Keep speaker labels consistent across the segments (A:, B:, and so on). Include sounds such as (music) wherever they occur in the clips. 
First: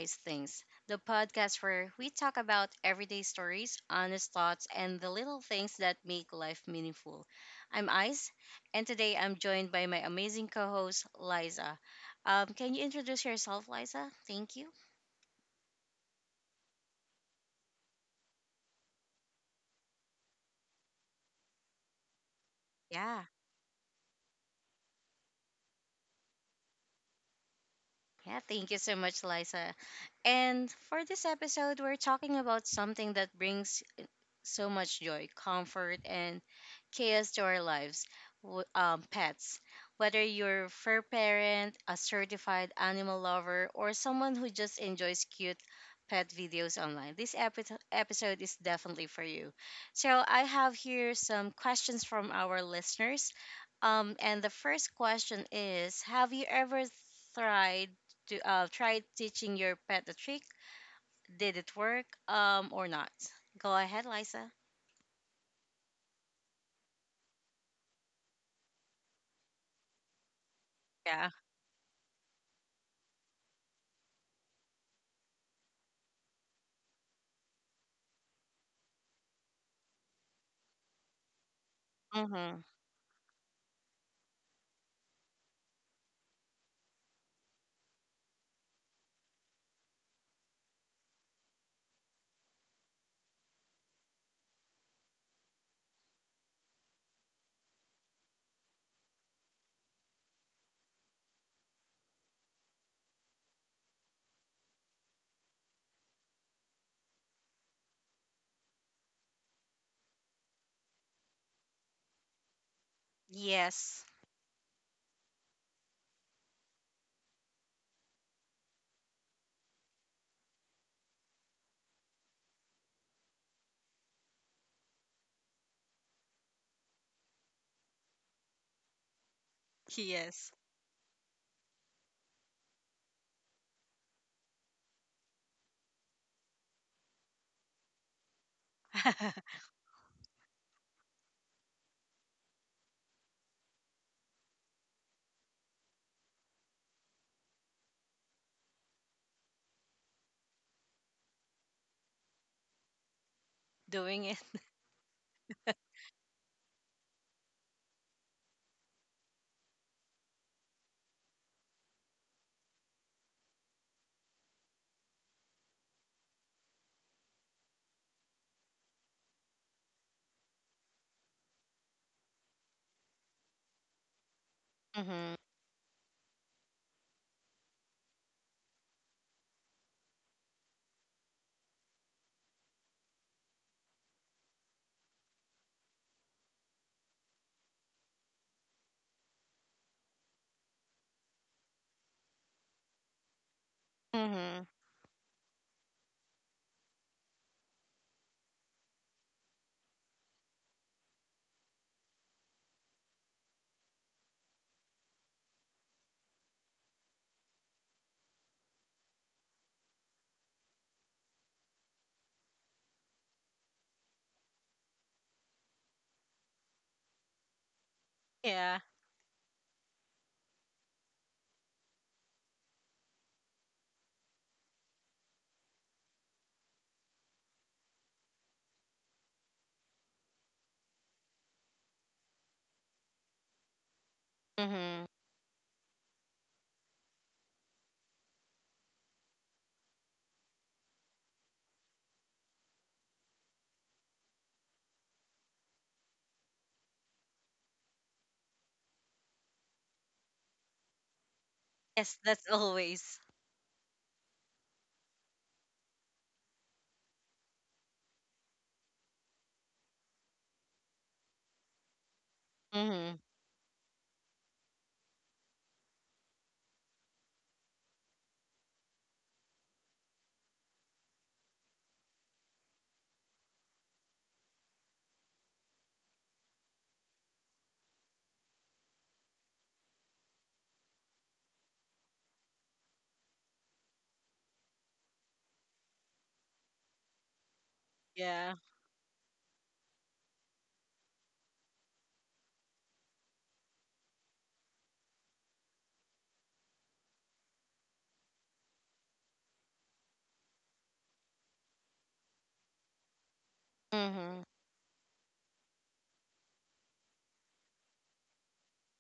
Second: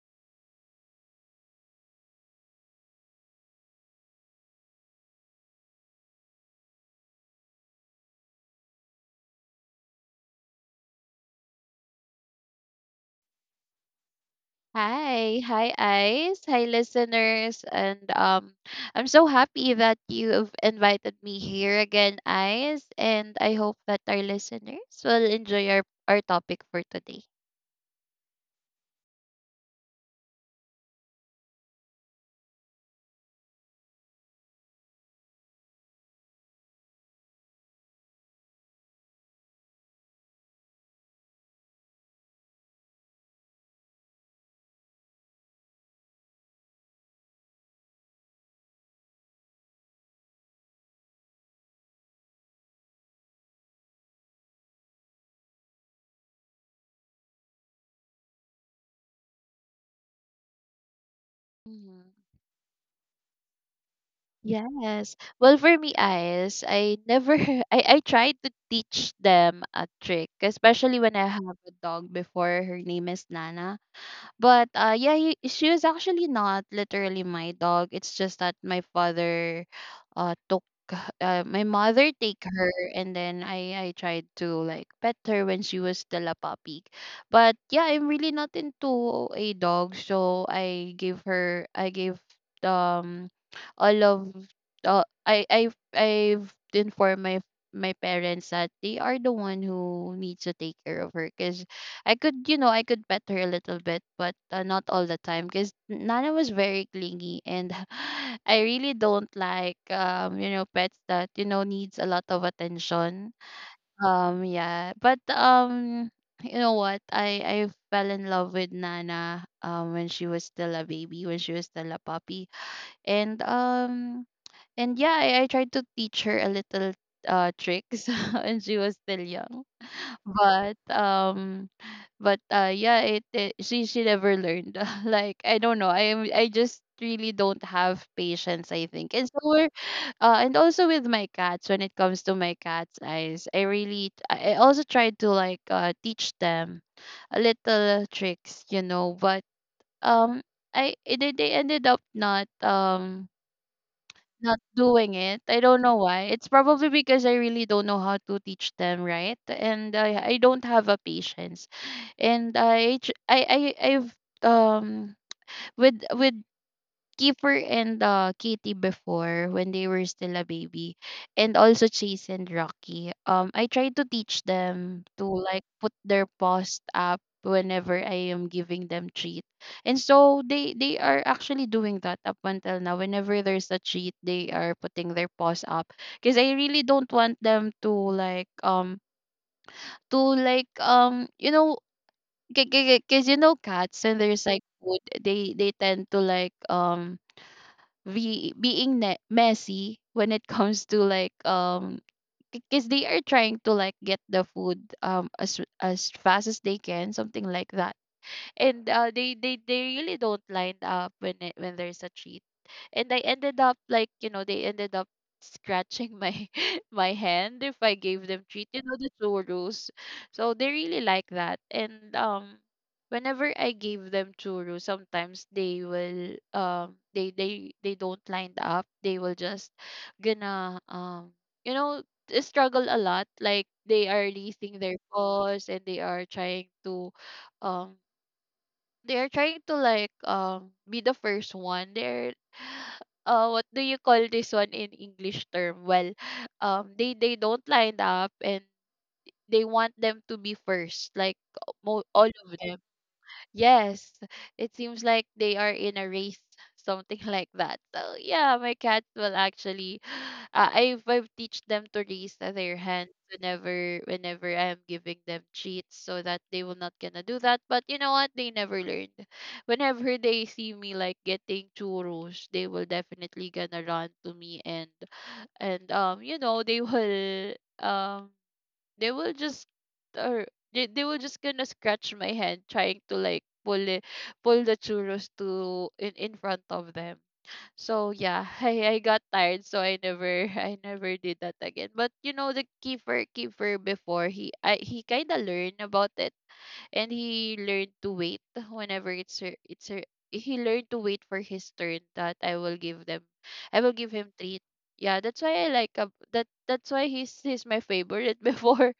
A: Ice Things, the podcast where we talk about everyday stories, honest thoughts, and the little things that make life meaningful. I'm Ice, and today I'm joined by my amazing co host, Liza. Can you introduce yourself, Liza? Thank you.
B: Hi, hi Ice, hi listeners, and I'm so happy that you've invited me here again, Ice,
A: Yeah.
B: and I hope that our listeners will enjoy our topic for today.
A: Yeah, thank you so much, Liza. And for this episode, we're talking about something that brings so much joy, comfort, and chaos to our lives. Pets, whether you're a fur parent, a certified animal lover, or someone who just enjoys cute pet videos online, this episode is definitely for you. So I have here some questions from our listeners. And the first question is: have you ever tried to tried teaching your pet a trick? Did it work?
B: Mhm.
A: Or not? Go ahead, Liza.
B: Yes. Well, for me, Ice, I never, (laughs) I tried to teach them a trick, especially when I
A: Yeah.
B: have a dog before. Her name is Nana. But yeah, she was actually not literally my dog. It's just that my father took, my mother take
A: Mm-hmm.
B: her, and then I tried to like pet her when she was still a puppy. But yeah, I'm really not into a dog, so I gave um all of I've informed my parents that they are the one who needs to take care of her, because I could, you know, I could pet her a little bit, but not all the time because Nana was very clingy, and (laughs) I really don't like, you know, pets that you know needs a lot of attention.
A: Yes.
B: Yeah, but you know what? I fell in love with Nana when she was still a baby, when she was still a puppy, and um, and yeah, I tried to teach her a little tricks (laughs) when she was still young,
A: Yes.
B: but um but yeah it she never learned. (laughs) Like, I don't know, I just really don't have patience, I think. And so
A: (laughs)
B: we're and also with my cats. When it comes to my cats, eyes, I really I also tried to like teach them a little tricks, you know, but um I they ended up not
A: Doing it.
B: not doing it. I don't know why. It's probably because I really don't know how to teach them, right? And I don't have a patience. And I j- I I've um with Kiefer and Katie before, when they were still a baby, and also Chase and Rocky. I try to teach them to
A: Mm-hmm.
B: like put their paws up whenever I am giving them treat, and so they are actually doing that up until now. Whenever there's a treat, they are putting their paws up, because I really don't want them to like you know, because you know, cats and there's like
A: Mm-hmm.
B: food, they tend to like be being messy when it comes to like, because they are trying to like get the food as fast as they can, something like that. And they really don't line up when when there's a cheat, and I ended up like, you know, they ended up scratching my (laughs) my hand if I gave them treat,
A: Yeah.
B: you know, the churros. So they really like that. And whenever I gave them churros, sometimes they will they don't line up, they will just gonna you know, struggle a lot, like they are releasing their
A: Mm-hmm.
B: paws and they are trying to um they're trying to like be the first one. They're (sighs) what do you call this one in english term? Well, they don't line up, and they want them to be first, like
A: Yes,
B: all
A: that's
B: of them.
A: always.
B: Yes, it seems like they are in a race, something (laughs) like that. So yeah, my cats will actually, (sighs) I've teach them to raise their hands
A: Mm-hmm.
B: whenever I am giving them treats, so that they will not gonna do that. But you know what? They never learned. Whenever they see me like getting churros, they will definitely gonna run to me, and you know, um they will just, or they will just gonna scratch my hand, trying to like pull the churros to in front of them. So yeah,
A: Yeah.
B: (laughs) I got tired, so I never (laughs) I never did that again. But you know, the keeper before, he kind of learned about it, and he learned to wait whenever it's her, he learned to wait for his turn, that I will give him
A: Mm-hmm.
B: treat. Yeah, that's why I like, that's why he's my favorite (laughs) before.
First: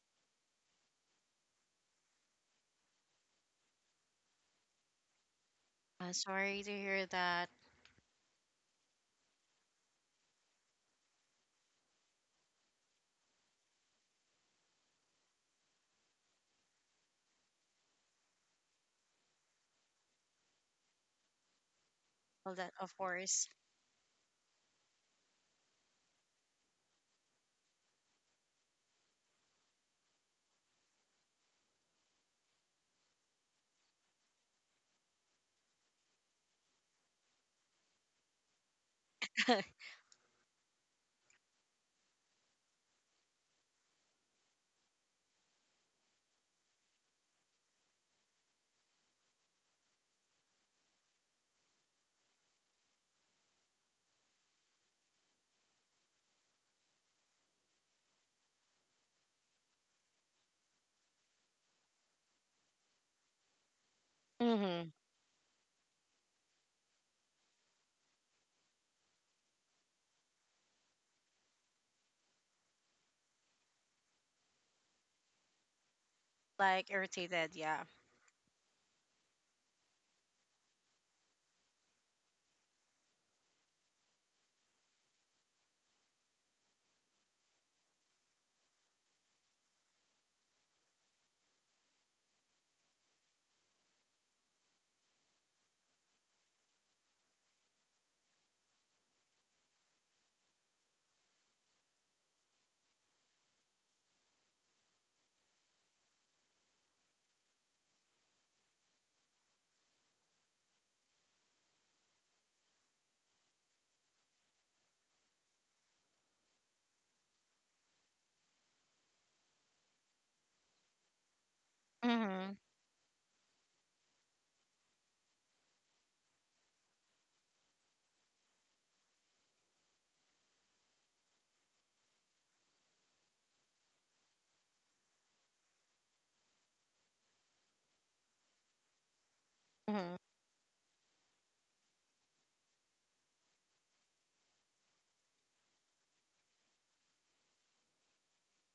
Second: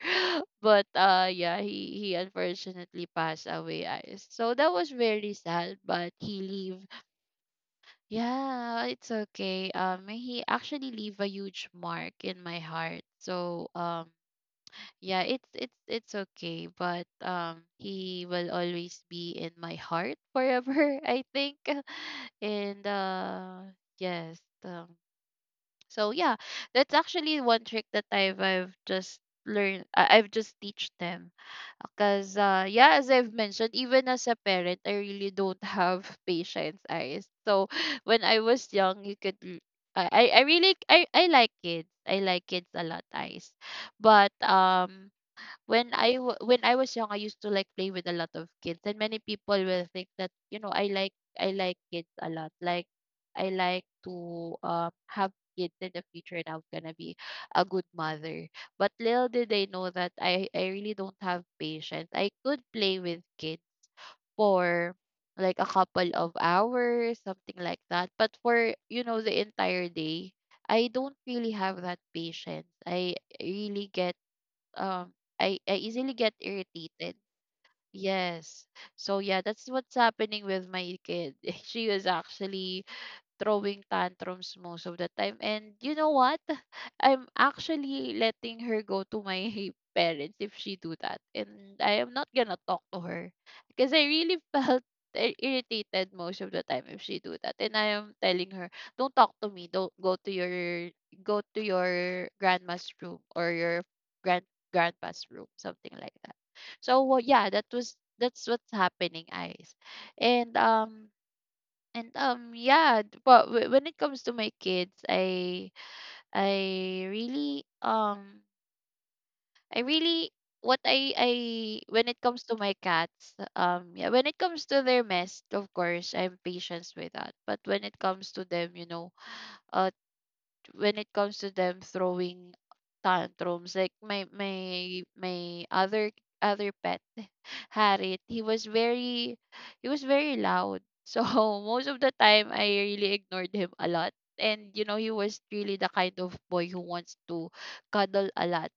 B: But yeah, he unfortunately passed away, so that was very sad,
A: I'm
B: but he
A: sorry to
B: leave.
A: hear that.
B: Yeah, it's okay. Um, he actually leave a huge mark in my heart, so yeah, it's okay. But he will always be in my heart forever, (laughs) I think. (laughs)
A: Well, that
B: And
A: of course.
B: uh, yes, um, so yeah, that's actually one trick that I've just learned. I've just teach them, because yeah, as I've mentioned, even as a parent, I really don't have (laughs) patience, eyes. So (laughs) when I was young, you could
A: (laughs)
B: I really, I like kids, I like kids a lot, eyes. But when when I was young, I used to like play with a lot of kids, and many people will think that, you know, I like kids a lot. Like, I like to have kids in the future, and I'm gonna be a good mother. But little did they know that I really don't have patience. I could play with kids
A: Mm-hmm.
B: for, like, a couple of hours, something like that. But for, you know, the entire day, I don't really have that patience. Really get um I I easily get
A: Like
B: irritated.
A: irritated, yeah.
B: Yes. So yeah, that's what's happening with my kid. (laughs) She was actually throwing tantrums most of the time. And you know what? (laughs) I'm actually letting her go to my (laughs) parents if she do that. And I am not gonna talk to her, because I really (laughs) felt irritated most of the time if she do that. And I am telling her, don't talk to me. Don't go to your, grandma's room, or your grand grandpa's room, something like that. So, well, yeah, that's what's happening, eyes. And um and yeah, but when it comes to my kids, I really um I really what I when it comes
A: Mm-hmm.
B: to my cats, yeah, when it comes to their mess, of course, I'm patient with that. But when it comes to them, you know, uh when it comes to them throwing tantrums, like my other pet, (laughs) had it, he was
A: Mm-hmm.
B: very loud. So (laughs) most of the time I really ignored him a lot. And you know, he was really the kind of boy who wants to cuddle a lot.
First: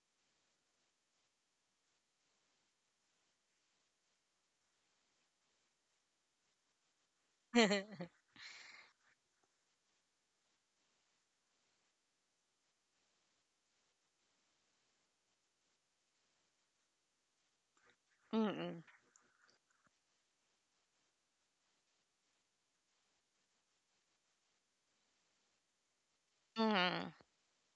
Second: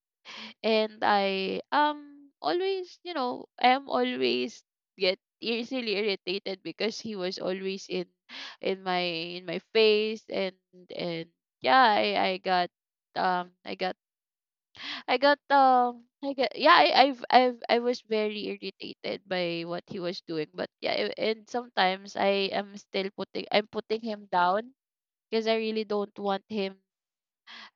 B: And I always, you know, I am always get easily irritated because he was always in in my in my face. And yeah, I got I got I got I got yeah, I've, I was
A: (laughs)
B: very
A: Mm-hmm.
B: irritated by what he was doing. But yeah, and sometimes I am still putting I'm putting him down because I really don't want him,
A: Mm-hmm.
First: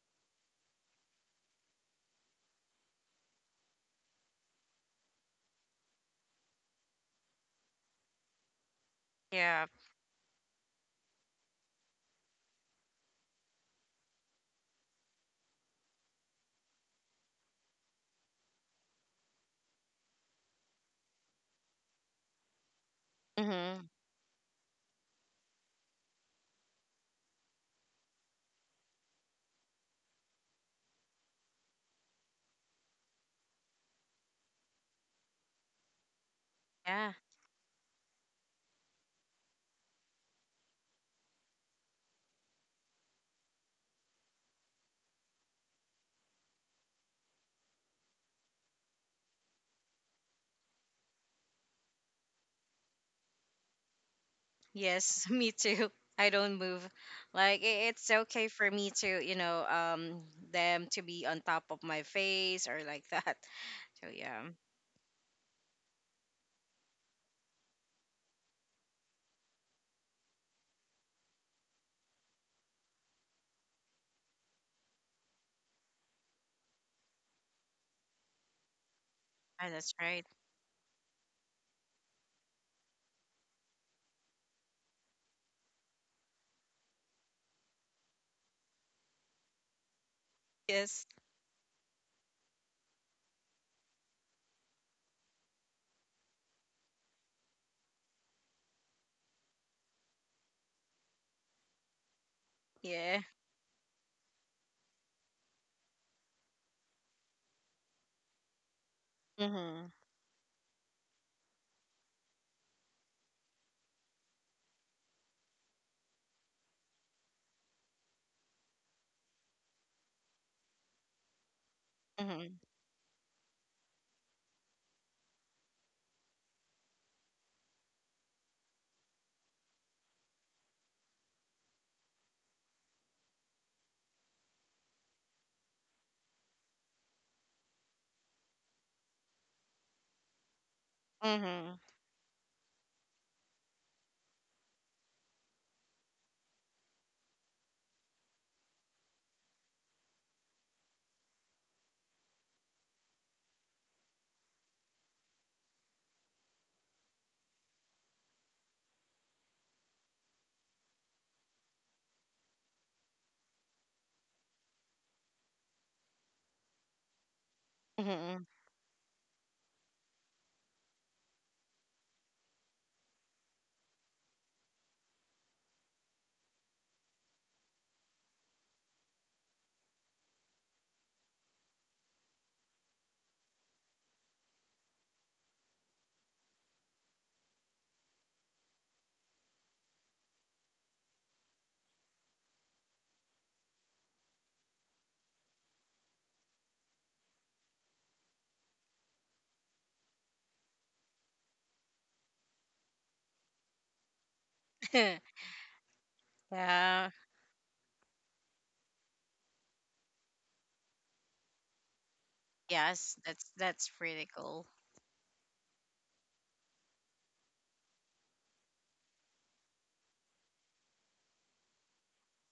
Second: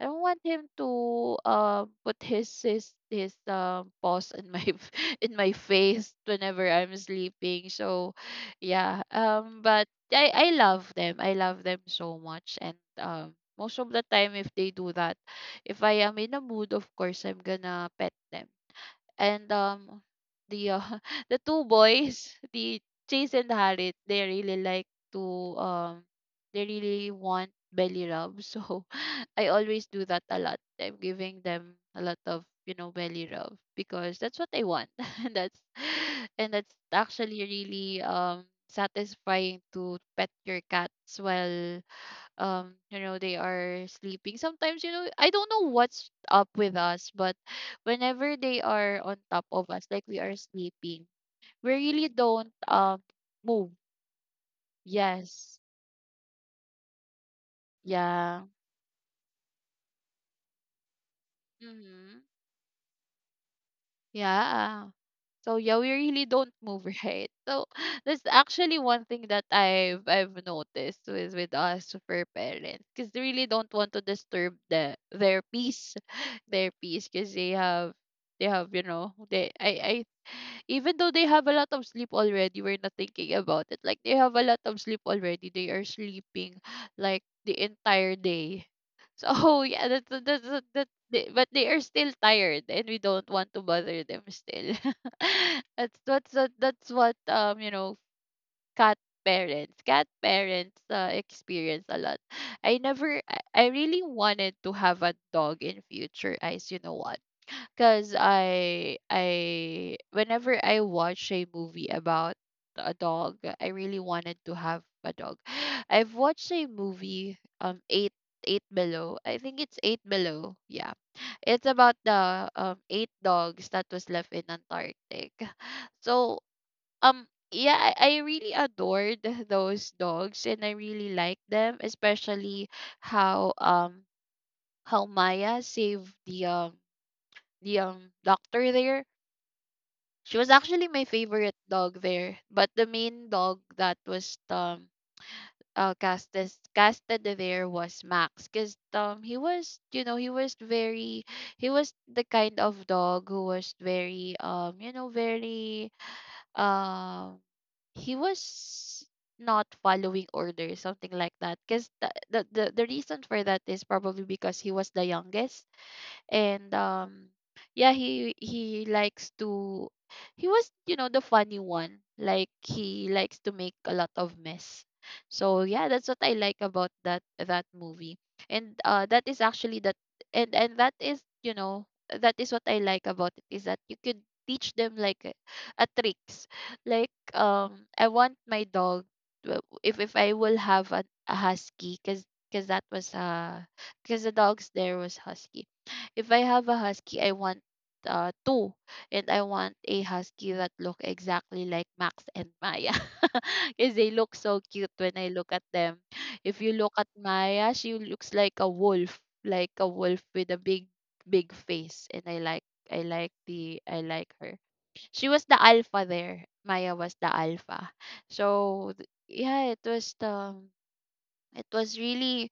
B: I don't want him to put his paws in my (laughs) in my face whenever I'm sleeping. So yeah,
A: Yeah.
B: but I love them. I love them so much. And most of the time, if they do that, if I am in a mood, of course, I'm gonna pet them. And the (laughs) the two boys, the Chase and
A: Mm-hmm.
B: Harriet, they really like to they really want belly rub. (laughs) So I always do that a lot, I'm giving them a lot of, you know, belly rub because that's what they want. (laughs) and that's and that's
A: Yeah.
B: actually really satisfying to pet your cats while, you know, they are sleeping sometimes. You know, I don't know what's up with us, but whenever they are on top of us, like, we are sleeping, we really don't move.
A: Yes, (laughs) me
B: Yes.
A: too. I don't move. Like it's
B: Yeah.
A: okay for me to, them to be on top of my
B: Mm-hmm.
A: face or like that. (laughs) So yeah.
B: Yeah. So yeah, we really don't move, (laughs) right? So, (sighs) that's actually one thing that I've noticed with us for parents, because they really don't want to disturb the their peace, (laughs) (sighs) their peace, because they have you know, they
A: Ah, that's
B: I
A: right.
B: even though they have a lot of sleep already, we're not thinking about it. Like, they have a lot of sleep already, they are sleeping (gasps) like the entire day. So (laughs) yeah, that.
A: Yes.
B: But they are still tired, and we don't want to bother them still. (laughs) (laughs) That's what cat parents experience a lot. i never
A: Yeah.
B: I, I really wanted to have a dog in future, guys, you know what? Cause I
A: Mhm.
B: I whenever I watch a movie about a dog, I really wanted to have a dog. (gasps) (sighs) I've watched a movie eight below. I think it's eight below. Yeah. It's about the
A: Mhm.
B: eight dogs that was left in Antarctic. (laughs) So yeah, I really adored those dogs and I really liked them, especially how um how Maya saved the doctor there. She was actually my favorite
A: Mhm.
B: dog there, but the main dog that was casted there was Max, because he was, you know, he was the kind of dog who was very, you know, very, um he was not following orders, something like that, because the reason for that is probably because he was the youngest. And yeah, he
A: Mhm.
B: he likes to, he was, you know, the funny one. Like he likes to make a lot of mess. So yeah, that's what I like about that movie. And that is actually that. And that is, you know, that is what I like about it, is that you could teach them like a tricks. Like I want my dog, if I will have a husky, because that was because the dogs there was husky. If I have a husky, I want two, and I want a husky that look exactly like Max and Maya, (laughs) because they look so cute when I
A: (laughs)
B: look at them. If you look at
A: Yeah.
B: Maya, she looks like a wolf with a big, big face, and I
A: Yes.
B: like
A: That's
B: the,
A: that's
B: I
A: pretty
B: like her.
A: cool.
B: She was the alpha there. Maya was the alpha, yeah, it was the, it was really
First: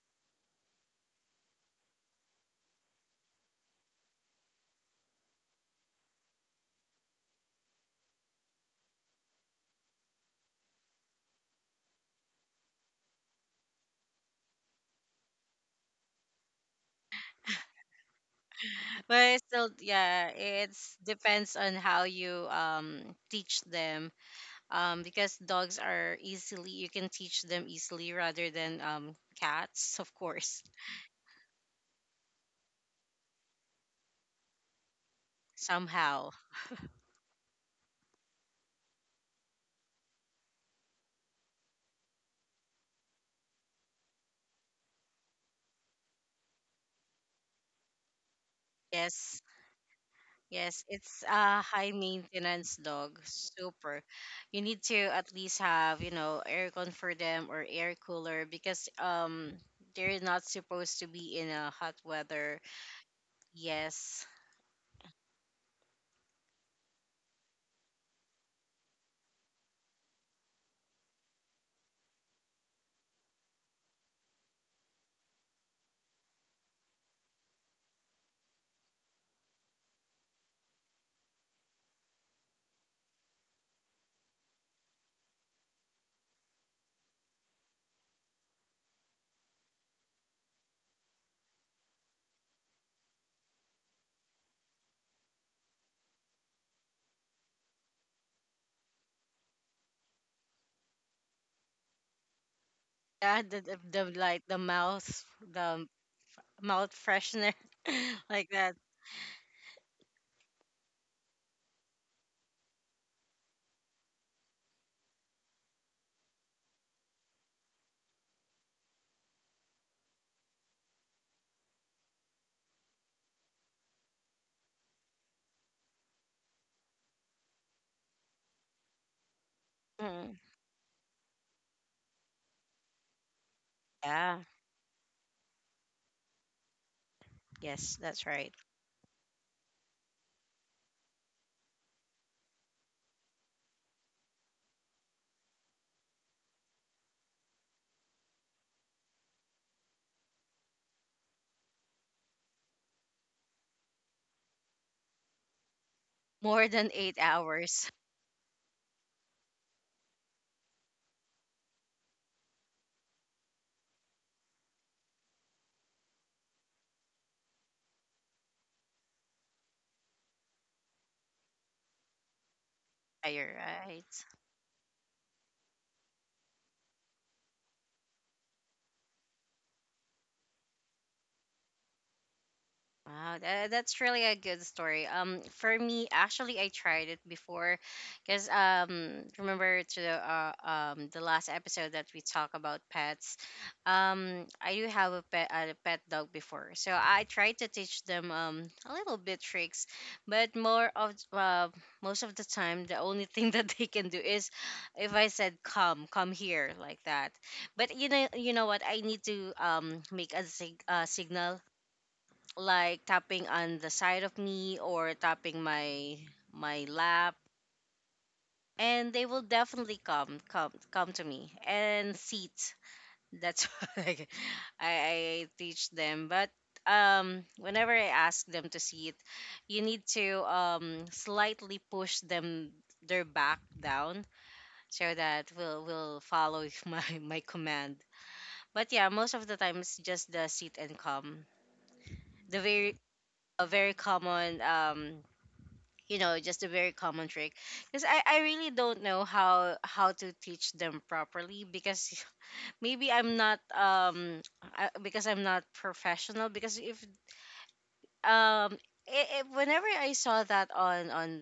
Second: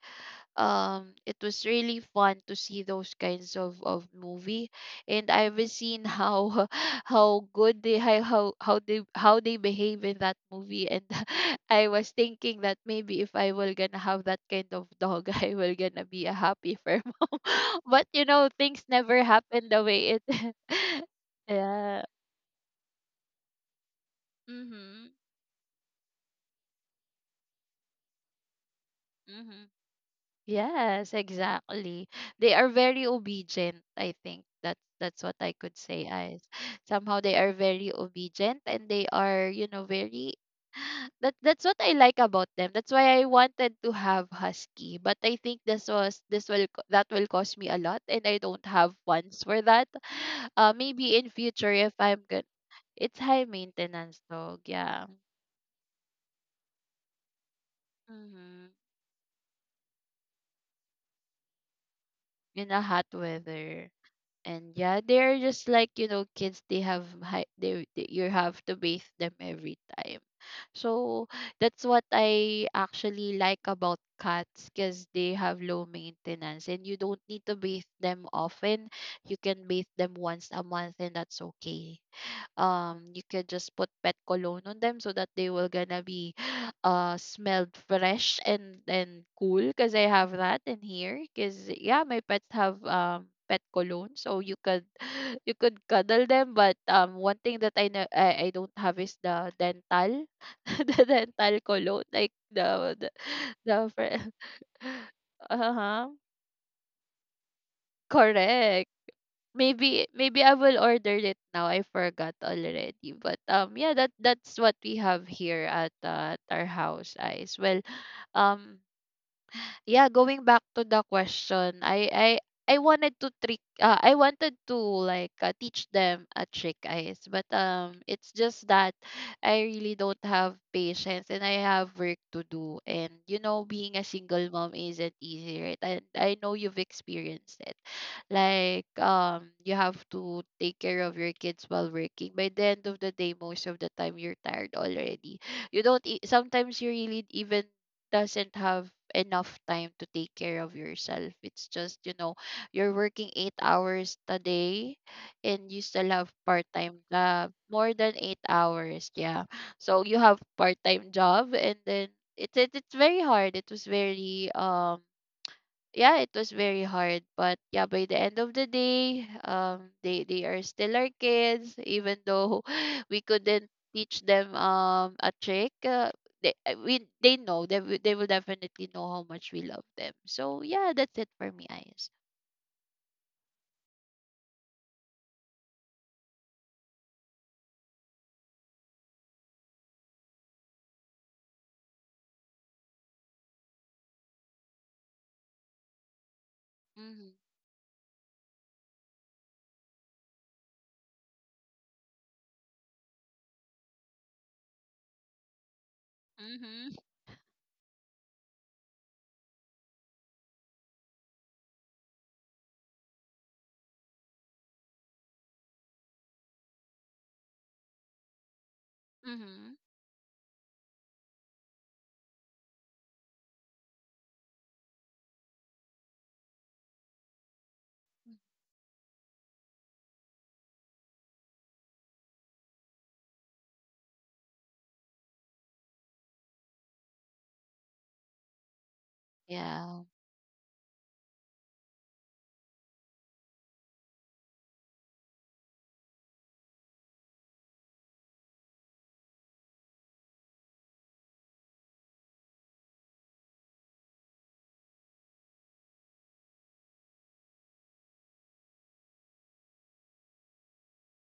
B: it was really fun to see those kinds of movie. And I've seen how (laughs) how good they, how they, how they behave in that movie, and (laughs) I was thinking that maybe if I will gonna have that kind of dog, (laughs) I will gonna be a happy fur mom. (laughs) But you know, things never
A: But it's
B: happen
A: still,
B: the way it.
A: yeah, it's
B: (laughs)
A: depends on how
B: Yeah.
A: you teach them.
B: Mhm.
A: Because dogs are easily you can teach them easily rather than
B: Mhm.
A: cats, (laughs) of course.
B: Yes, exactly. They are very obedient, I think. That's what I could say
A: Somehow.
B: as somehow they are very obedient, and they are, you know, very, (sighs) that that's what I like about them. That's why I wanted to have husky, but I think this will that will cost me a lot, and I don't have
A: Yes,
B: funds for that. (sighs)
A: yes,
B: Maybe
A: it's
B: in
A: a
B: future
A: high
B: if I'm good.
A: maintenance dog.
B: It's high
A: Super.
B: maintenance
A: You
B: dog,
A: need to
B: yeah.
A: at least have, you know, aircon for them or air cooler
B: Mm-hmm.
A: because they're not supposed to be in a hot weather.
B: In a hot weather.
A: Yes.
B: And yeah, they're just like, you know, kids. They have high, they you have to bathe them every time. So that's what I actually like about cats, because they have low maintenance and you don't need to bathe them often. You can bathe them once a month and that's okay. You could just put pet cologne on them so that they will gonna be (gasps) smelled fresh and cool, because I have that in here, because yeah, my pets have pet cologne, so you could (gasps) (sighs) you could cuddle them. But one thing that I know I don't have is the dental (laughs) the dental cologne, like
A: Yeah, the, the,
B: the
A: the like
B: (laughs)
A: the
B: uh-huh.
A: mouth freshener (laughs) like that.
B: Correct. Maybe maybe I will order it now. I forgot already. But yeah, that that's what we have here at our house, Ice. Well, um yeah, going back to the question, I wanted to trick I wanted to like teach them a trick, guys. But it's just that I really don't
A: Mm.
B: have patience, and I have work to do, and you know, being a
A: Yeah,
B: single mom isn't easy, right? And I know you've experienced it.
A: yes, that's right.
B: Like you have to take care of your kids while working. By the end of the day, most of the time you're tired already. You don't sometimes you really even doesn't have enough time to take care of yourself. It's just, you know, you're working 8 hours a day, and you still have part
A: More than
B: time
A: eight hours.
B: more
A: (laughs)
B: than 8 hours, yeah. So you have part time job, and then it's very hard. It was very yeah, it was very hard. But yeah, by the end of the day, they are still our kids, even though (laughs) we
A: Yeah, you're
B: couldn't teach
A: right.
B: them a trick. They we, they know they will definitely know how much we love them. So yeah, that's it for me, eyes.
A: Wow, that's really a good story. For me, actually, I tried it before, because remember to the last episode that we talk about pets, I do have a pet dog before, so I
B: Mhm.
A: tried to teach them a little bit tricks, but more of most of the time, the only thing (laughs) that they can do is if I said come, come here like
B: Mhm.
A: that. But you know what? I need to make signal like tapping on the side of me or tapping my lap and they will
B: Mhm.
A: definitely come to me and sit. That's (laughs) what I teach them, but whenever I ask them to sit you need to slightly push them, their back down, so that will follow (laughs) my command. But yeah, most of the time it's
B: Yeah.
A: just the sit and come, the very a very common you know just a very common trick, because I really don't know how to teach them properly, because (laughs) maybe I'm not I, because I'm not professional. Because if um I whenever I saw that on,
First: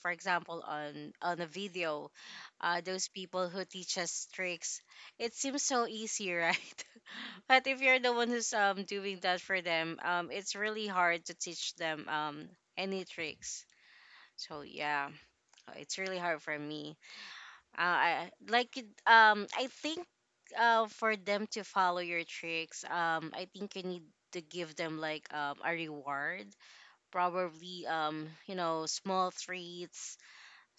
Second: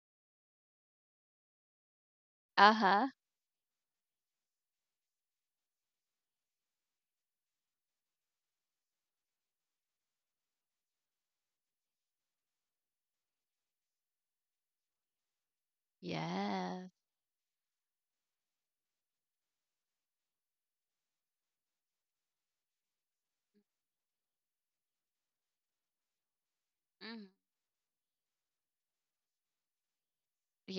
A: for example, on a video,
B: Uh huh.
A: those people who teach us tricks, it seems so easy, right? (laughs) But if you're the one who's doing that for them, it's really hard to teach them any tricks. So yeah, it's really hard for
B: Yeah.
A: me. I I think for them to follow your tricks, I think you need to give them like a reward,
B: Mhm.
A: probably small treats.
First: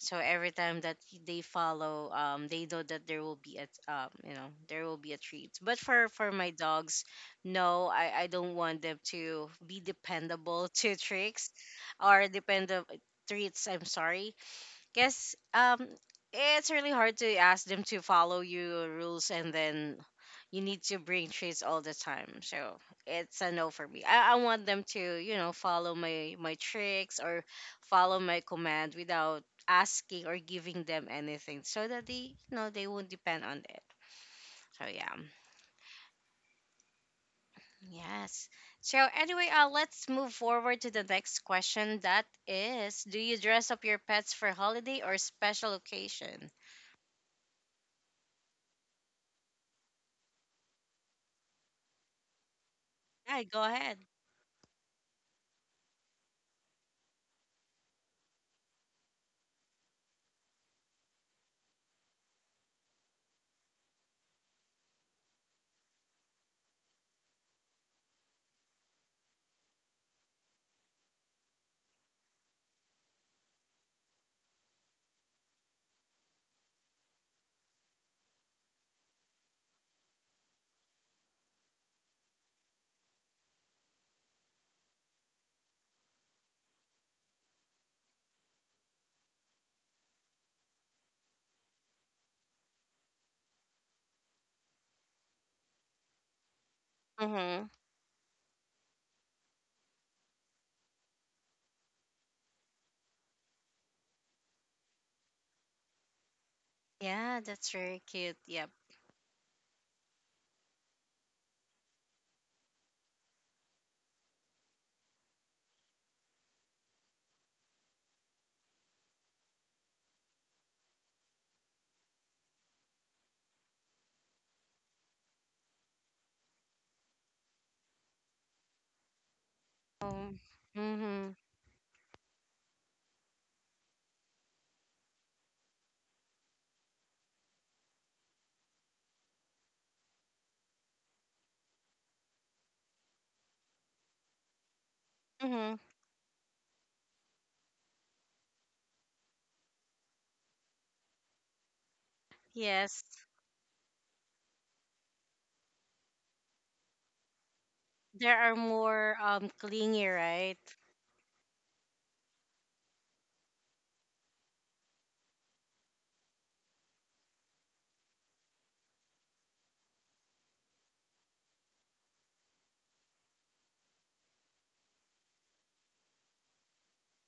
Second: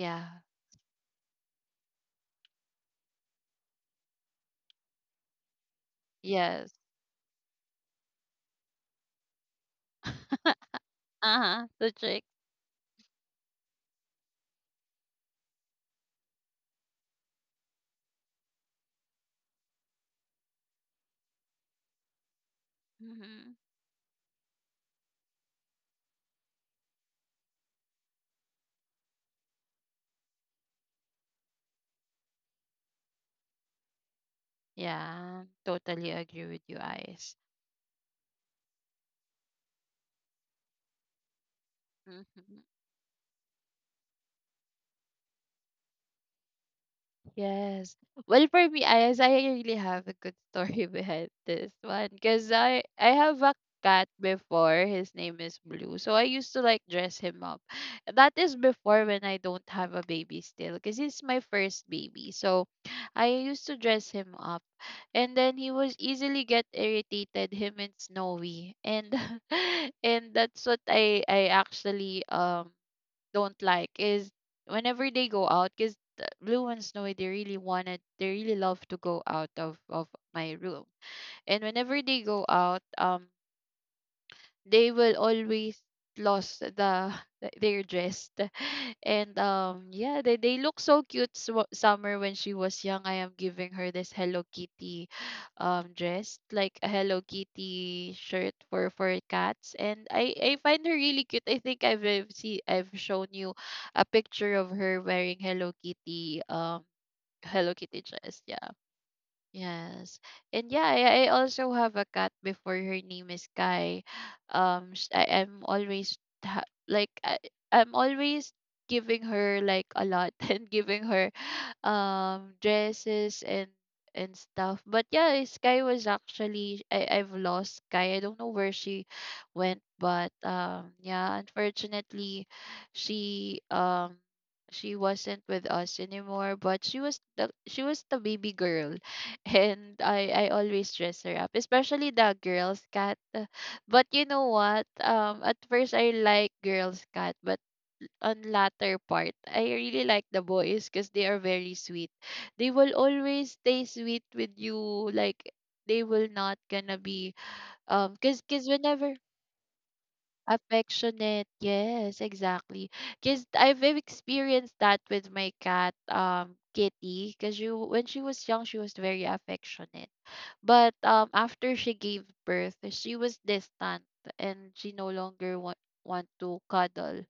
A: So every time that they follow, they know that there will be a treat. But for my
B: Yes.
A: dogs, no, I don't want them to be
B: (laughs) uh
A: dependable (laughs) to tricks
B: huh. The trick.
A: or dependable treats. I'm sorry, guess it's really hard to ask them to follow your rules and then you need to bring treats all the time, so it's a
B: Mhm.
A: no for me. I want them to follow my tricks or follow my command without asking or giving them anything, so that they they won't depend on it. So yeah.
B: Yeah. Totally agree with you, eyes.
A: Yes. So anyway, let's move forward to the next question, that
B: Mhm.
A: is, do you dress up your pets for holiday or special occasion?
B: Yes. Well, for me, I as I really have a good story (laughs) behind this one, because I have
A: Yeah,
B: a
A: go ahead.
B: cat before. His name is Blue, so I used to like dress him up. That is before when I don't have a baby still, because he's my first baby. So I used to dress him up, and then he was easily get irritated. Him and Snowy, and (laughs) and that's what I actually don't like, is whenever they go out, because blue ones know, they really wanted, they really love to go out of my room. And whenever they go out, they will always lost the (laughs) their dress. (laughs) And yeah, they look so cute. Summer, when she was young, I am giving her this Hello Kitty dress, like a Hello
A: Mm-hmm.
B: Kitty shirt for cats, and I find her really cute. I think I've see I've shown you a picture of her wearing Hello Kitty
A: Yeah, that's
B: Hello Kitty
A: very cute.
B: dress.
A: Yep.
B: Yeah. Yes. And yeah, I also have a cat before, her name is Kai. I am always like I'm always giving her like a lot (laughs) and giving her dresses and stuff. But yeah, Sky was actually I've lost Sky. I don't know where she went, but
A: Um,
B: yeah,
A: mm-hmm.
B: unfortunately she um she wasn't with us anymore, but she was the, she was the baby girl, and I always dress her up, especially the girls cat. But you know what? At
A: Mm-hmm.
B: first I like girls cat, but on latter part, I really like the boys, because they are very sweet. They will
A: Yes.
B: always stay sweet with you. Like they will not gonna be
A: There
B: cause
A: are
B: cause whenever
A: more clingy, right?
B: affectionate, yes, exactly. Because I've experienced that with my cat Kitty, because you when she was young, she was very affectionate. But after she gave birth, she was distant, and she no longer want to cuddle.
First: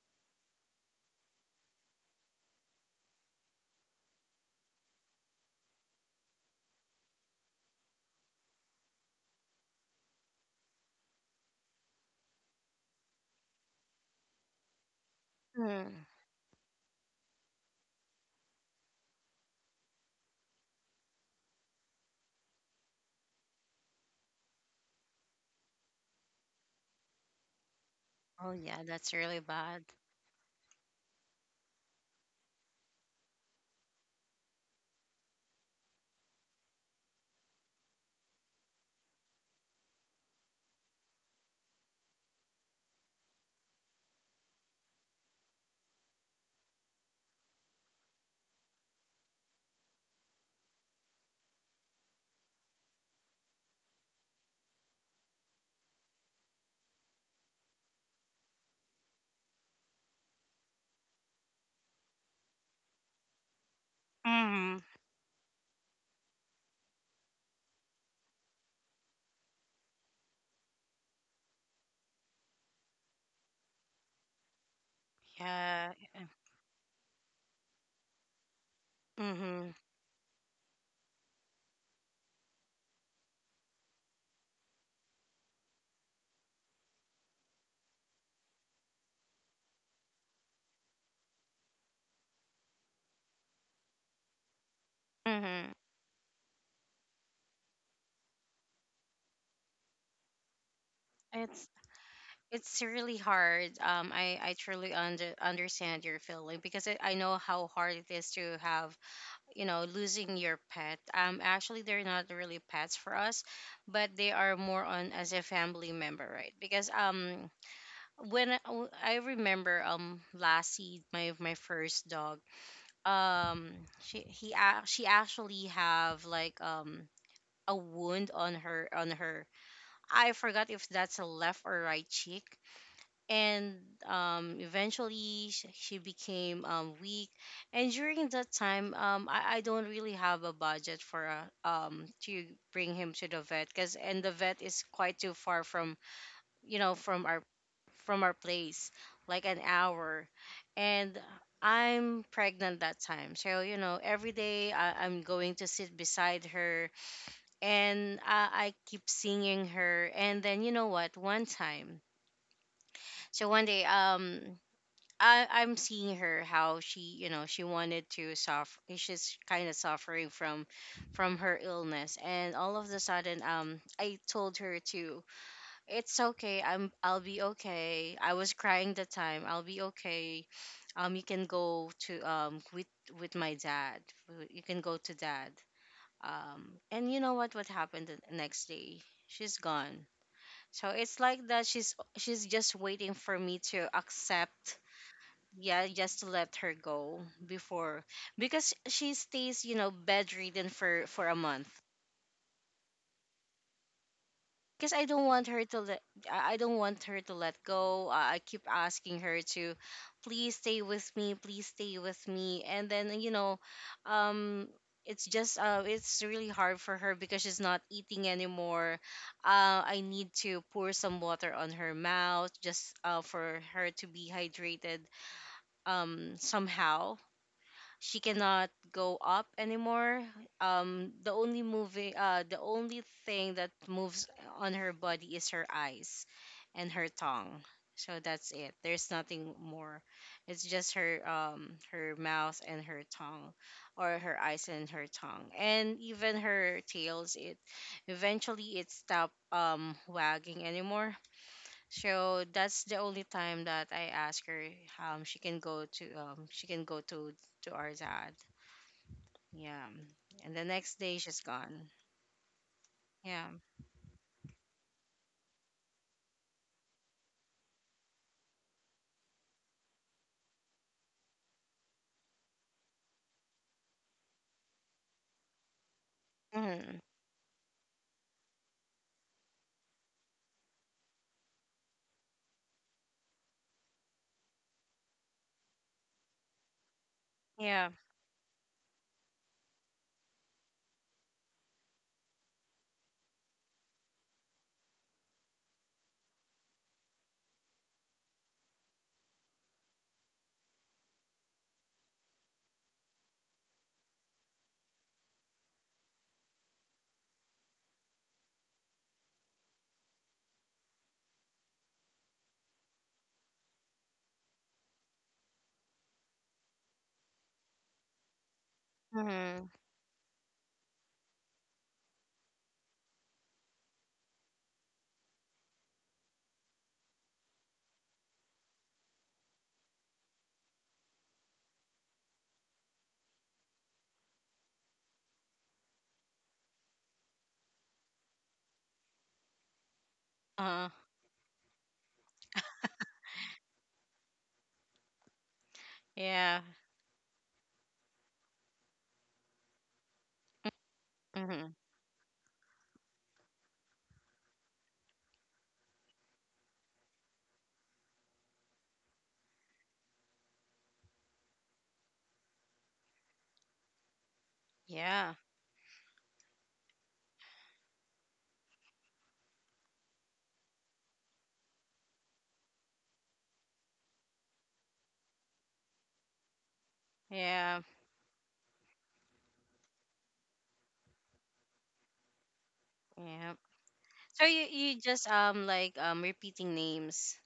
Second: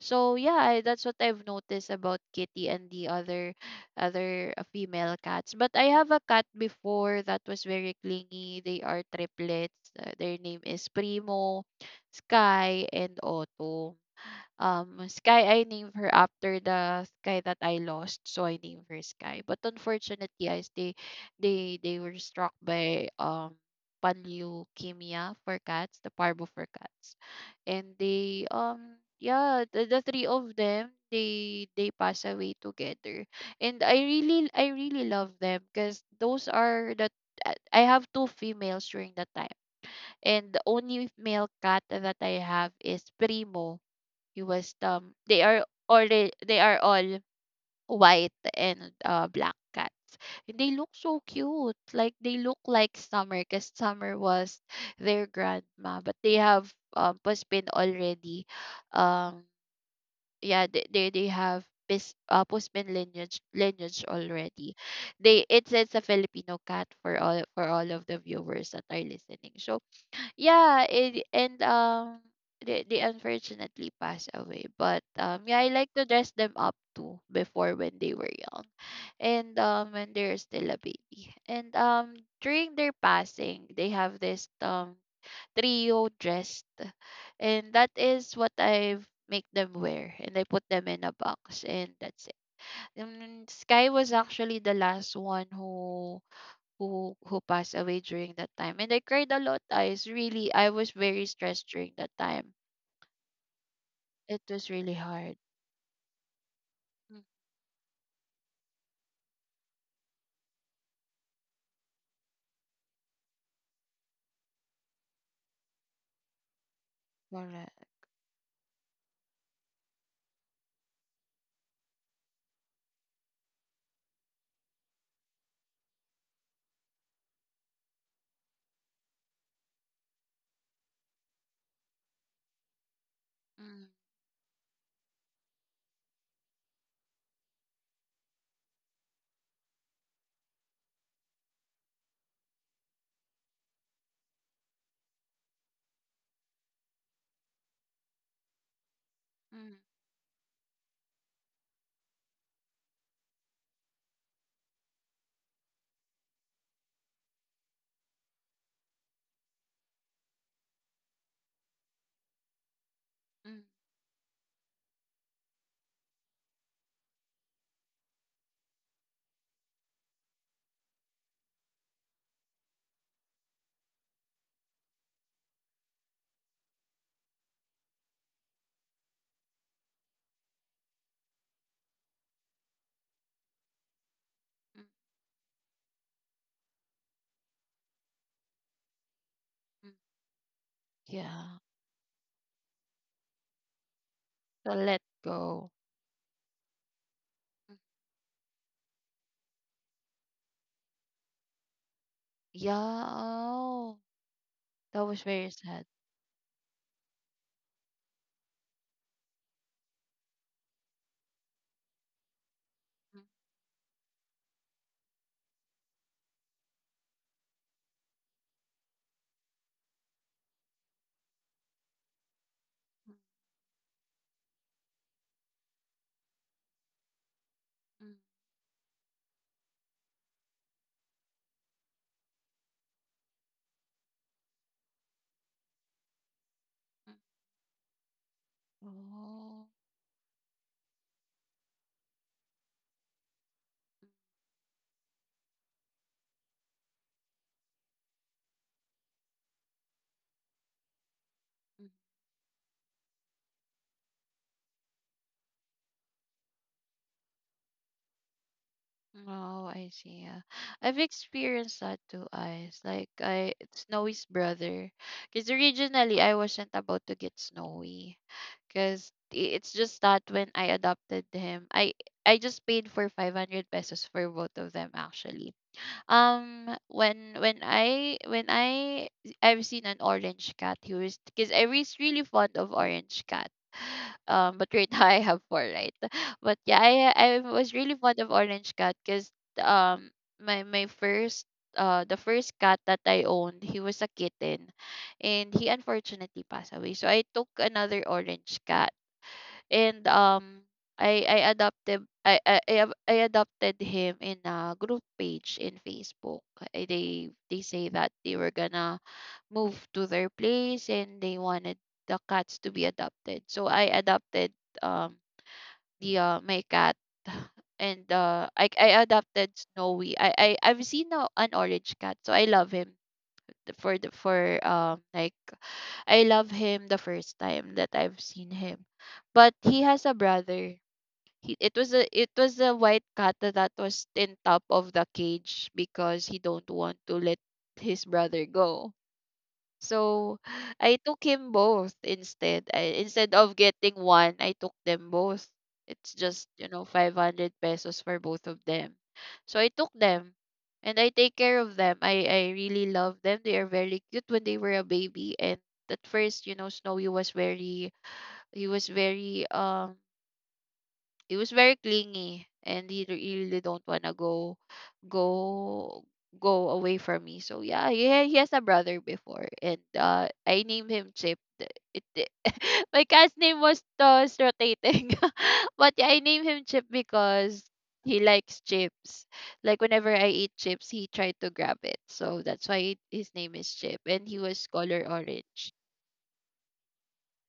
B: So yeah, I, that's what I've noticed about Kitty and the other female cats. But I have a cat before that was very clingy. They are triplets. Their name is Primo, Sky, and Otto. Sky, I named
A: Mm.
B: her after the Sky that I lost, so I named her Sky. But unfortunately, guys, they were struck by panleukemia for cats, the parvo for cats, and they
A: Oh yeah, that's really
B: yeah,
A: bad.
B: the three of them, they pass away together. And I really, I really love them, because those are the, I I have two females during that time, and the only male cat that I have is Primo. He was they are already, they are all white and black cats. And they look so cute. Like they look like Summer because Summer was their grandma, but they have postpone already. Um yeah, they have pis, postman lineage already.
A: Mm-hmm.
B: They, it's a Filipino cat for all of the viewers that are listening. So yeah, it, and they unfortunately passed away. But yeah, I like
A: Yeah.
B: to dress them up too before, when they were young, and
A: Mm-hmm.
B: when they're still a baby. And during their passing, they have this trio dressed, and that is what I make them wear, and I put them in a box, and that's it. Sky was actually the last one
A: Mm-hmm.
B: who passed away during that time, and I cried a lot, guys, really. I was very stressed
A: It's
B: during that time.
A: it's really hard. I
B: It was really
A: truly
B: hard.
A: understand your feeling, because I
B: Mm,
A: know how hard it is to have losing your pet. Actually, they're not really pets for us, but they are more on as a family member, right? Because
B: Correct.
A: when I remember Lassie, my first dog, um she she actually have like a wound on her, I forgot if that's a left or right cheek, and
B: Mm,
A: eventually she became weak. And during that time I don't really have a budget for to bring him to the vet, because and the vet is quite too far from you know from our from our place, like an
B: mm,
A: hour. And I'm pregnant that time. So, you know, every day I'm going to sit beside her and I keep seeing her. And then, you know what? One time, so
B: mm,
A: one day, I'm seeing her how she, she wanted to suffer. She's kind of suffering from her illness, and all of a sudden, I told her to, it's okay. I'll be okay. I was crying the time. I'll be okay. You can go to, with my dad. You can
B: mm,
A: go to dad. And you know what happened the next day? She's
B: mm.
A: gone. So it's like
B: Yeah.
A: that she's just waiting for me to
B: To
A: accept,
B: let go.
A: yeah, just to let her go
B: Mm.
A: before, because she stays, bedridden for a month.
B: Yeah. Oh,
A: Because
B: that
A: I
B: was
A: don't
B: very
A: want her to
B: sad.
A: let, I don't want her to let go. I keep asking her to please stay with me, please stay with me. And then
B: Mm,
A: um it's just it's really hard for her because she's not eating anymore. I need to pour some water on her mouth just
B: mm,
A: for her to be hydrated, somehow
B: mm,
A: she cannot go up anymore. The the only thing that moves on her body is her eyes and her
B: mm.
A: tongue. So that's it. There's nothing more. It's just her, her mouth and her tongue, or her eyes and her tongue, and even her tails. It Eventually it stopped wagging anymore.
B: Oh.
A: So that's the only time that I ask her she can go to our dad,
B: Oh, I
A: yeah.
B: see. Yeah.
A: And the
B: I've
A: next day she's
B: experienced
A: gone.
B: that too, eyes. Like
A: Yeah.
B: I, Snowy's brother. Because originally I wasn't about to get Snowy. Because it's just that when I adopted him, I just paid for 500 pesos for both of them actually.
A: Hmm.
B: When I I've seen an orange cat who is, because I was really fond of orange cat. (sighs) But right (laughs) now I have four, right? But yeah, I was
A: Yeah.
B: really fond of orange cat because um my my first the first cat that I owned he was a kitten, and he unfortunately passed away. So I took another orange cat and I adopted I ab- I adopted him in a group page in Facebook. They say that they were gonna move to their place and they wanted the cats to be adopted. So I adopted um the my cat (laughs) and I adopted
A: Hmm.
B: Snowy. I've seen a, an orange cat, so I love him the for like I love him the first time that I've seen him. But he has a brother, he it was a, it was a white cat that was in top of the cage because he don't want to let his brother go, so (sighs)
A: Uh.
B: I took him both. Instead, instead of getting one, I took them both. It's just,
A: Yeah.
B: you know, 500 pesos for both of them, so I took them. And I take care
A: Hmm.
B: of them. I really love them. They are very cute when they were a baby. And at first, you know, Snowy was very, he was very, he was very clingy, and he really don't want to go
A: Yeah.
B: go go away from me. So yeah, he has a brother before, and I named him Chip. (laughs) My cat's name was Toss Rotating, (laughs) but yeah, I named him Chip because
A: Yeah.
B: he likes chips. Like, whenever I eat chips, he tried to grab it. So that's why his name
A: Yeah.
B: is Chip, and he
A: So
B: was
A: you
B: color
A: just
B: orange.
A: like repeating names.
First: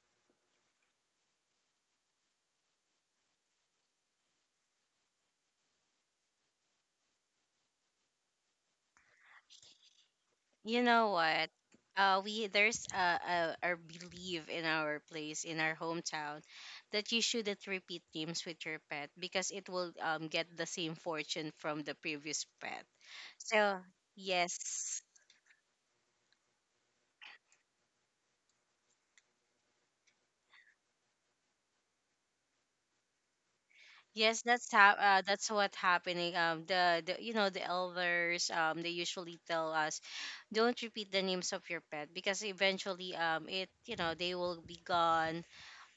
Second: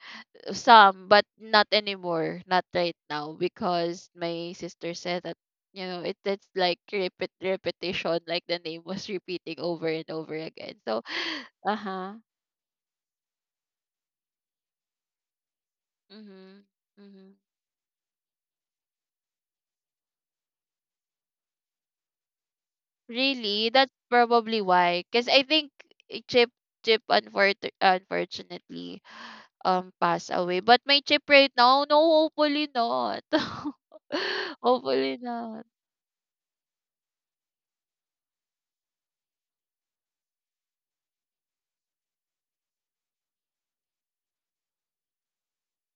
B: Some, but not anymore, not right now, because my sister said that, you know, it's like repeat repetition, like the name was repeating over and over again.
A: You
B: So
A: know
B: (gasps)
A: what?
B: (sighs) uh-huh.
A: We there's a belief in our place, in our hometown,
B: Mm-hmm.
A: that you
B: Mm-hmm.
A: shouldn't repeat names with your pet because it will get the same fortune from the previous pet.
B: Really?
A: So
B: That's probably
A: yes.
B: why, because I think Chip, unfort- unfortunately passed away, but my Chip right now, no, hopefully not. (laughs)
A: Yes, that's
B: Hopefully
A: that's
B: not.
A: what happening. The you know the elders they usually tell us don't repeat the names of your pet because eventually it you know they will be gone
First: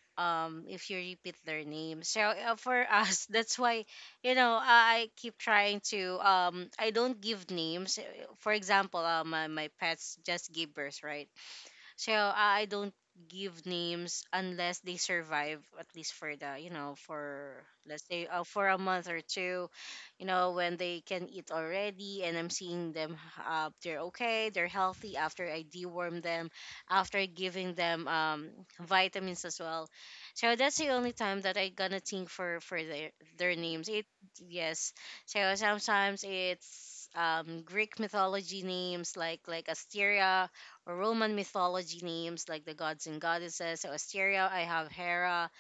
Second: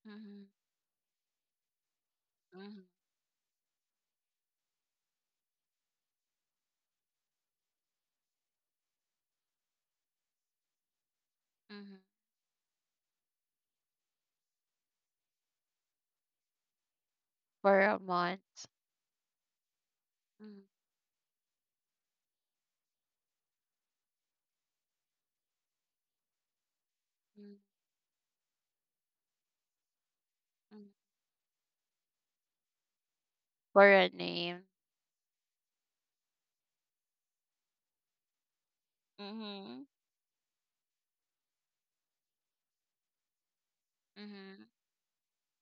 B: Mm-hmm.
A: if you repeat their name. So
B: Mm-hmm.
A: for us (laughs) that's why I keep trying to, I don't give names. For example, my pets just give birth, right?
B: Mm-hmm.
A: So I don't give names unless they survive at least for the you know for
B: For a
A: let's say,
B: month.
A: for a month or two,
B: Mm-hmm.
A: when they can eat already and I'm seeing them, they're okay, they're healthy, after I deworm them, after
B: Mm-hmm.
A: giving them, vitamins as well. So that's
B: Mhm.
A: the only time that I gonna think for their names,
B: For
A: it.
B: a name.
A: Yes. So sometimes it's greek mythology names like
B: Mhm.
A: Asteria or Roman mythology names like the gods and goddesses. So Asteria, I
B: Mhm.
A: have Hera.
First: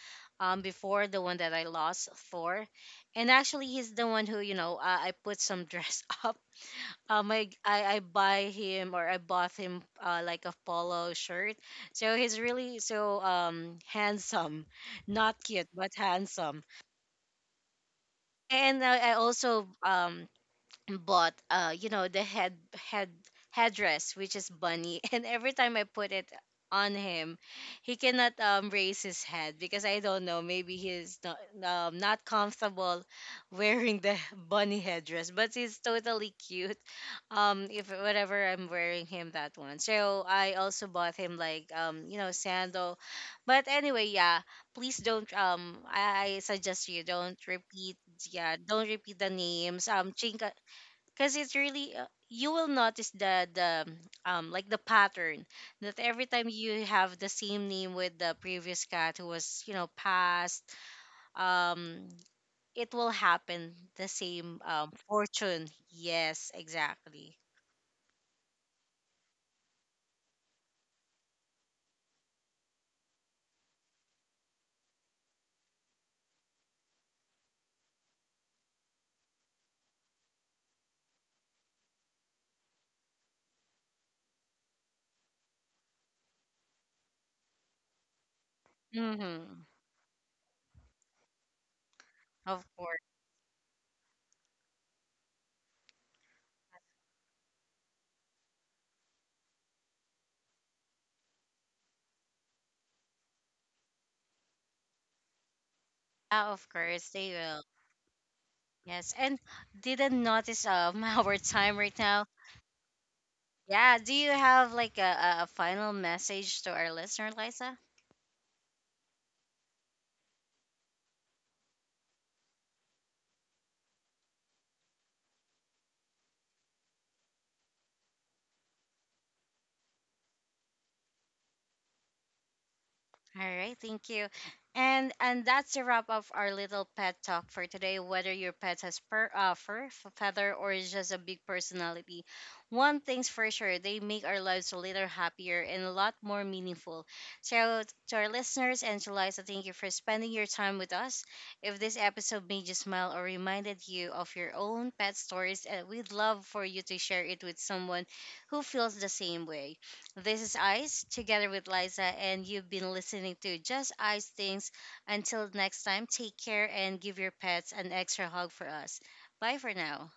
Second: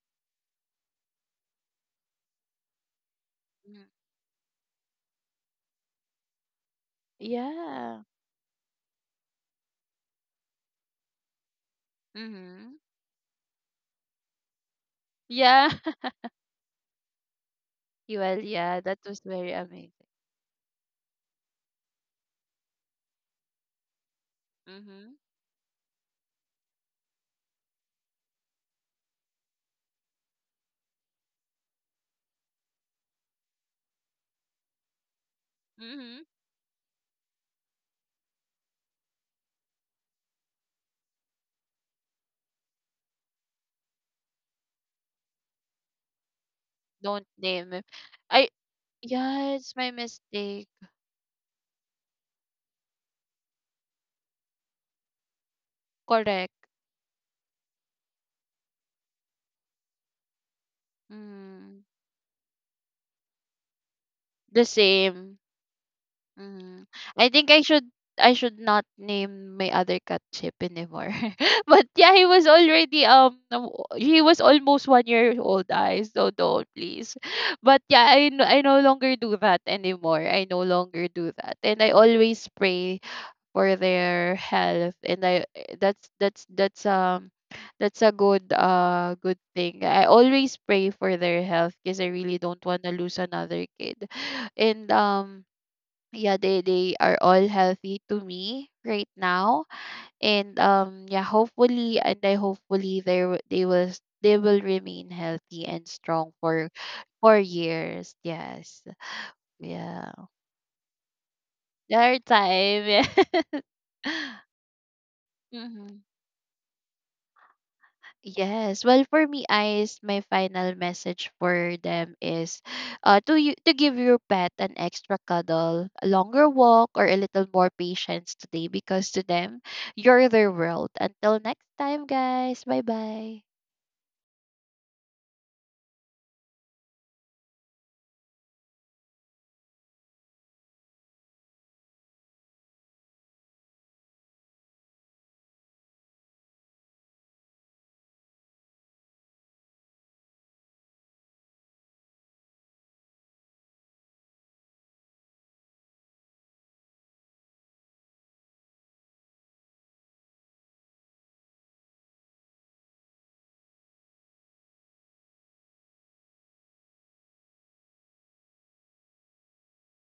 A: Before, the one that I lost, Thor, and actually
B: Mhm.
A: he's the one who I put some dress (laughs) up. I
B: Yeah.
A: buy him, or I bought him, like a polo shirt. So he's
B: Mhm.
A: really so handsome, (laughs) not cute
B: Yeah.
A: but
B: (laughs)
A: handsome.
B: Well, yeah,
A: And
B: that
A: I
B: was very
A: also
B: amazing.
A: bought the headdress, which is bunny, (laughs)
B: Mhm.
A: and every time I put it on him, he cannot raise his head because I don't know, maybe he's not not comfortable wearing the (laughs) bunny headdress, but he's
B: Mhm.
A: totally cute if whatever I'm wearing him, that one. So I also bought him like sandal. But anyway, yeah, please don't, I suggest you
B: Don't
A: don't
B: name him.
A: repeat,
B: I.
A: yeah, don't repeat the
B: Yeah, it's
A: names,
B: my
A: chink,
B: mistake.
A: because it's really, you will notice the like the pattern, that every time
B: Correct.
A: you have the same name with the previous cat who was passed,
B: Mm.
A: um it will happen the same
B: The same.
A: fortune, yes,
B: Mhm. I
A: exactly.
B: think I should, I should not name my other cat Chip anymore. (laughs) But yeah, he was already he was almost 1 year old. I so don't please. (laughs) But yeah, I, no, I no longer do that anymore. I no longer do that, and I always pray for their health. And that's that's a good good
A: Mm-hmm.
B: thing. I always pray for their health because I really don't
A: Of
B: want to
A: course.
B: lose another kid, (sighs) and yeah, they are all healthy to me right now. And yeah, hopefully, and I hopefully they w- they will s- they will remain healthy and strong
A: Yeah, of course they
B: for
A: will.
B: years. Yes.
A: Yes. And
B: Yeah.
A: didn't notice (laughs) our time right
B: Their
A: now,
B: time. (laughs) Yeah.
A: yeah. Do you
B: (laughs)
A: have like a final
B: Mhm.
A: message to our listener, Liza?
B: Yes. Well, for me, eyes, my final message for them is to you, to give your pet an extra cuddle, a longer walk, or a little more patience today, because to them, you're their world. Until next time, guys. Bye bye.
A: All right, thank you. And that's the wrap of our little pet talk for today. Whether your pet has fur, feather, or is just a big personality, one thing's for sure: they make our lives a little happier and a lot more meaningful. So to our listeners and to Liza, thank you for spending your time with us. If this episode made you smile or reminded you of your own pet stories, we'd love for you to share it with someone who feels the same way. This is Ice together with Liza, and you've been listening to Just Ice Things. Until next time, take care and give your pets an extra hug for us. Bye for now.